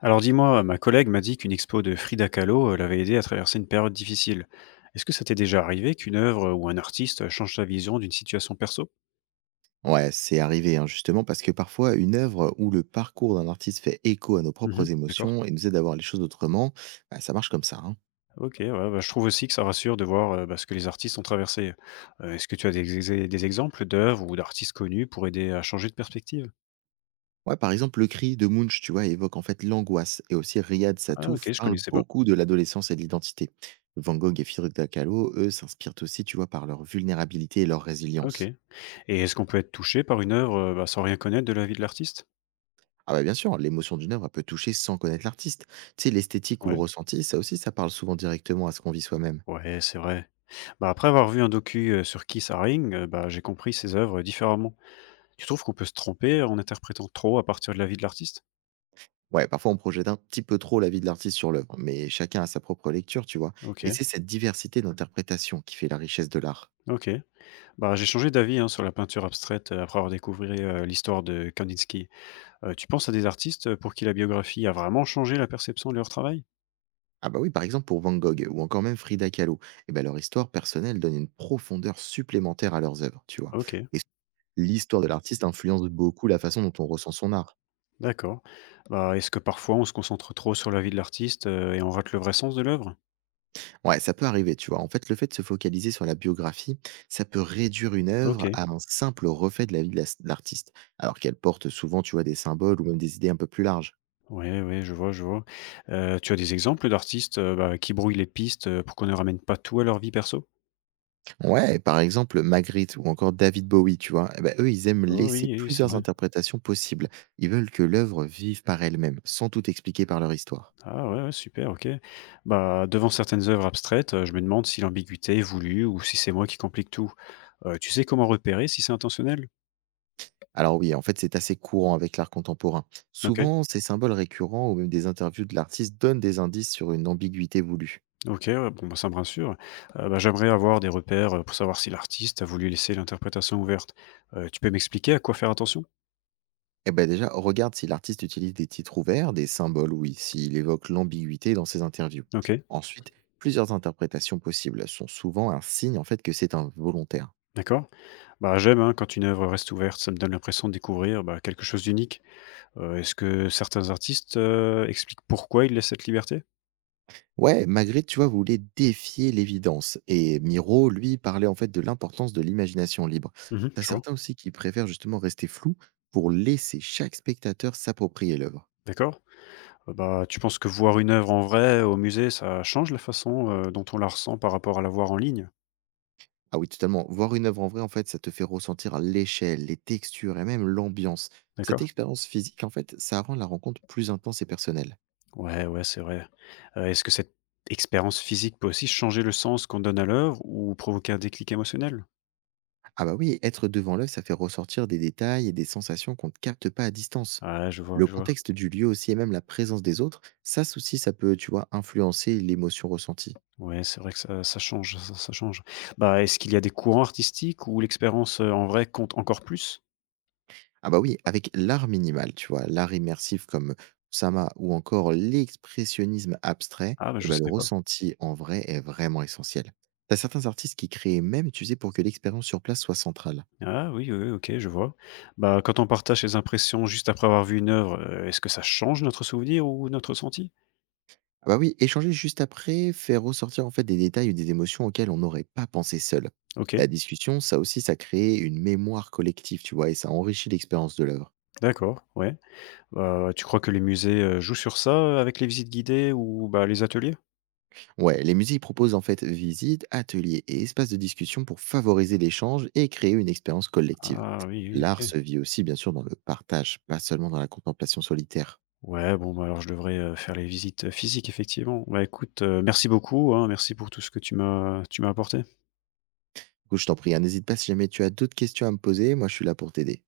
Alors dis-moi, ma collègue m'a dit qu'une expo de Frida Kahlo l'avait aidé à traverser une période difficile. Est-ce que ça t'est déjà arrivé qu'une œuvre ou un artiste change ta vision d'une situation perso? Ouais, c'est arrivé, hein, justement, parce que parfois, une œuvre où le parcours d'un artiste fait écho à nos Mhm. propres D'accord. émotions et nous aide à voir les choses autrement, bah, ça marche comme ça, hein. Ok, ouais, bah, je trouve aussi que ça rassure de voir bah, ce que les artistes ont traversé. Est-ce que tu as des, des exemples d'œuvres ou d'artistes connus pour aider à changer de perspective? Ouais, par exemple, le cri de Munch, tu vois, évoque en fait l'angoisse. Et aussi, Riyad Ah ok, Satouf je parle connaissais pas. beaucoup de l'adolescence et de l'identité. Van Gogh et Frida Kahlo, eux, s'inspirent aussi, tu vois, par leur vulnérabilité et leur Ok. résilience. Et est-ce qu'on peut être touché par une œuvre bah, sans rien connaître de la vie de l'artiste? Ah bah bien sûr, l'émotion d'une œuvre elle peut toucher sans connaître l'artiste. Tu sais, l'esthétique ou le Ouais. ressenti, ça aussi, ça parle souvent directement à ce qu'on vit soi-même. Ouais, c'est vrai. Bah, après avoir vu un docu sur Keith Haring, bah, j'ai compris ses œuvres différemment. Tu trouves qu'on peut se tromper en interprétant trop à partir de la vie de l'artiste? Ouais, parfois on projette un petit peu trop la vie de l'artiste sur l'œuvre, mais chacun a sa propre lecture, tu vois. Et OK. c'est cette diversité d'interprétation qui fait la richesse de l'art. OK. Bah, j'ai changé d'avis, hein, sur la peinture abstraite, après avoir découvert, l'histoire de Kandinsky. Tu penses à des artistes, pour qui la biographie a vraiment changé la perception de leur travail? Ah bah oui, par exemple pour Van Gogh ou encore même Frida Kahlo, eh ben leur histoire personnelle donne une profondeur supplémentaire à leurs œuvres, tu vois. OK, Et l'histoire de l'artiste influence beaucoup la façon dont on ressent son art. d'accord. Bah, est-ce que parfois on se concentre trop sur la vie de l'artiste, et on rate le vrai sens de l'œuvre? Ouais, ça peut arriver, tu vois. En fait, le fait de se focaliser sur la biographie, ça peut réduire une œuvre OK. à un simple reflet de la vie de de l'artiste, alors qu'elle porte souvent, tu vois, des symboles ou même des idées un peu plus larges. Oui, oui, je vois, je vois. Tu as des exemples d'artistes, bah, qui brouillent les pistes, pour qu'on ne ramène pas tout à leur vie perso? Ouais, par exemple Magritte ou encore David Bowie, tu vois? Et bah, eux, ils aiment Oh oui, laisser oui, oui, c'est plusieurs vrai. interprétations possibles. Ils veulent que l'œuvre vive par elle-même, sans tout expliquer par leur histoire. Ah ouais, ouais, super, OK. Bah, devant certaines œuvres abstraites, je me demande si l'ambiguïté est voulue ou si c'est moi qui complique tout. Tu sais comment repérer si c'est intentionnel? Alors oui, en fait, c'est assez courant avec l'art contemporain. OK, Souvent, ces symboles récurrents ou même des interviews de l'artiste donnent des indices sur une ambiguïté voulue. OK, ouais, bon, bah, ça me rassure. Bah, j'aimerais avoir des repères, pour savoir si l'artiste a voulu laisser l'interprétation ouverte. Tu peux m'expliquer à quoi faire attention? Eh ben déjà, regarde si l'artiste utilise des titres ouverts, des symboles, oui, s'il évoque l'ambiguïté dans ses interviews. OK, Ensuite, plusieurs interprétations possibles sont souvent un signe en fait que c'est involontaire. d'accord. Bah, j'aime, hein, quand une œuvre reste ouverte, ça me donne l'impression de découvrir, bah, quelque chose d'unique. Est-ce que certains artistes, expliquent pourquoi ils laissent cette liberté? Ouais, Magritte, tu vois, voulait défier l'évidence. Et Miro, lui, parlait en fait de l'importance de l'imagination libre. Mmh, T'as je vois, certains aussi qui préfèrent justement rester flous pour laisser chaque spectateur s'approprier l'œuvre. d'accord. Ah bah, tu penses que voir une œuvre en vrai au musée, ça change la façon, dont on la ressent par rapport à la voir en ligne? Ah oui, totalement. Voir une œuvre en vrai, en fait, ça te fait ressentir l'échelle, les textures et même l'ambiance. Cette D'accord. expérience physique, en fait, ça rend la rencontre plus intense et personnelle. Ouais, ouais, c'est vrai. Est-ce que cette expérience physique peut aussi changer le sens qu'on donne à l'œuvre ou provoquer un déclic émotionnel? Ah bah oui, être devant l'œuvre, ça fait ressortir des détails et des sensations qu'on ne capte pas à distance. Ouais, je vois, Le je vois. contexte du lieu aussi et même la présence des autres, ça aussi, ça peut, tu vois, influencer l'émotion ressentie. Ouais, c'est vrai que ça change, ça change. Bah, est-ce qu'il y a des courants artistiques où l'expérience, en vrai compte encore plus? Ah bah oui, avec l'art minimal, tu vois, l'art immersif comme Sama ou encore l'expressionnisme abstrait, Ah bah, eh je ben le savais pas. ressenti en vrai est vraiment essentiel. T'as certains artistes qui créent même, tu sais, pour que l'expérience sur place soit centrale. Ah oui, oui, oui, OK, je vois. Bah, quand on partage ses impressions juste après avoir vu une œuvre, est-ce que ça change notre souvenir ou notre ressenti? Ah bah oui, échanger juste après fait ressortir en fait des détails ou des émotions auxquelles on n'aurait pas pensé seul. OK. La discussion, ça aussi, ça crée une mémoire collective, tu vois, et ça enrichit l'expérience de l'œuvre. D'accord, ouais. Tu crois que les musées, jouent sur ça, avec les visites guidées ou, bah, les ateliers? Ouais, les musées proposent en fait visites, ateliers et espaces de discussion pour favoriser l'échange et créer une expérience collective. Ah oui, oui, L'art OK. se vit aussi, bien sûr, dans le partage, pas seulement dans la contemplation solitaire. Ouais, bon, bah, alors je devrais, faire les visites, physiques effectivement. Bah, écoute, merci beaucoup, hein, merci pour tout ce que tu m'as apporté. Du coup, je t'en prie, hein, n'hésite pas si jamais tu as d'autres questions à me poser, moi je suis là pour t'aider.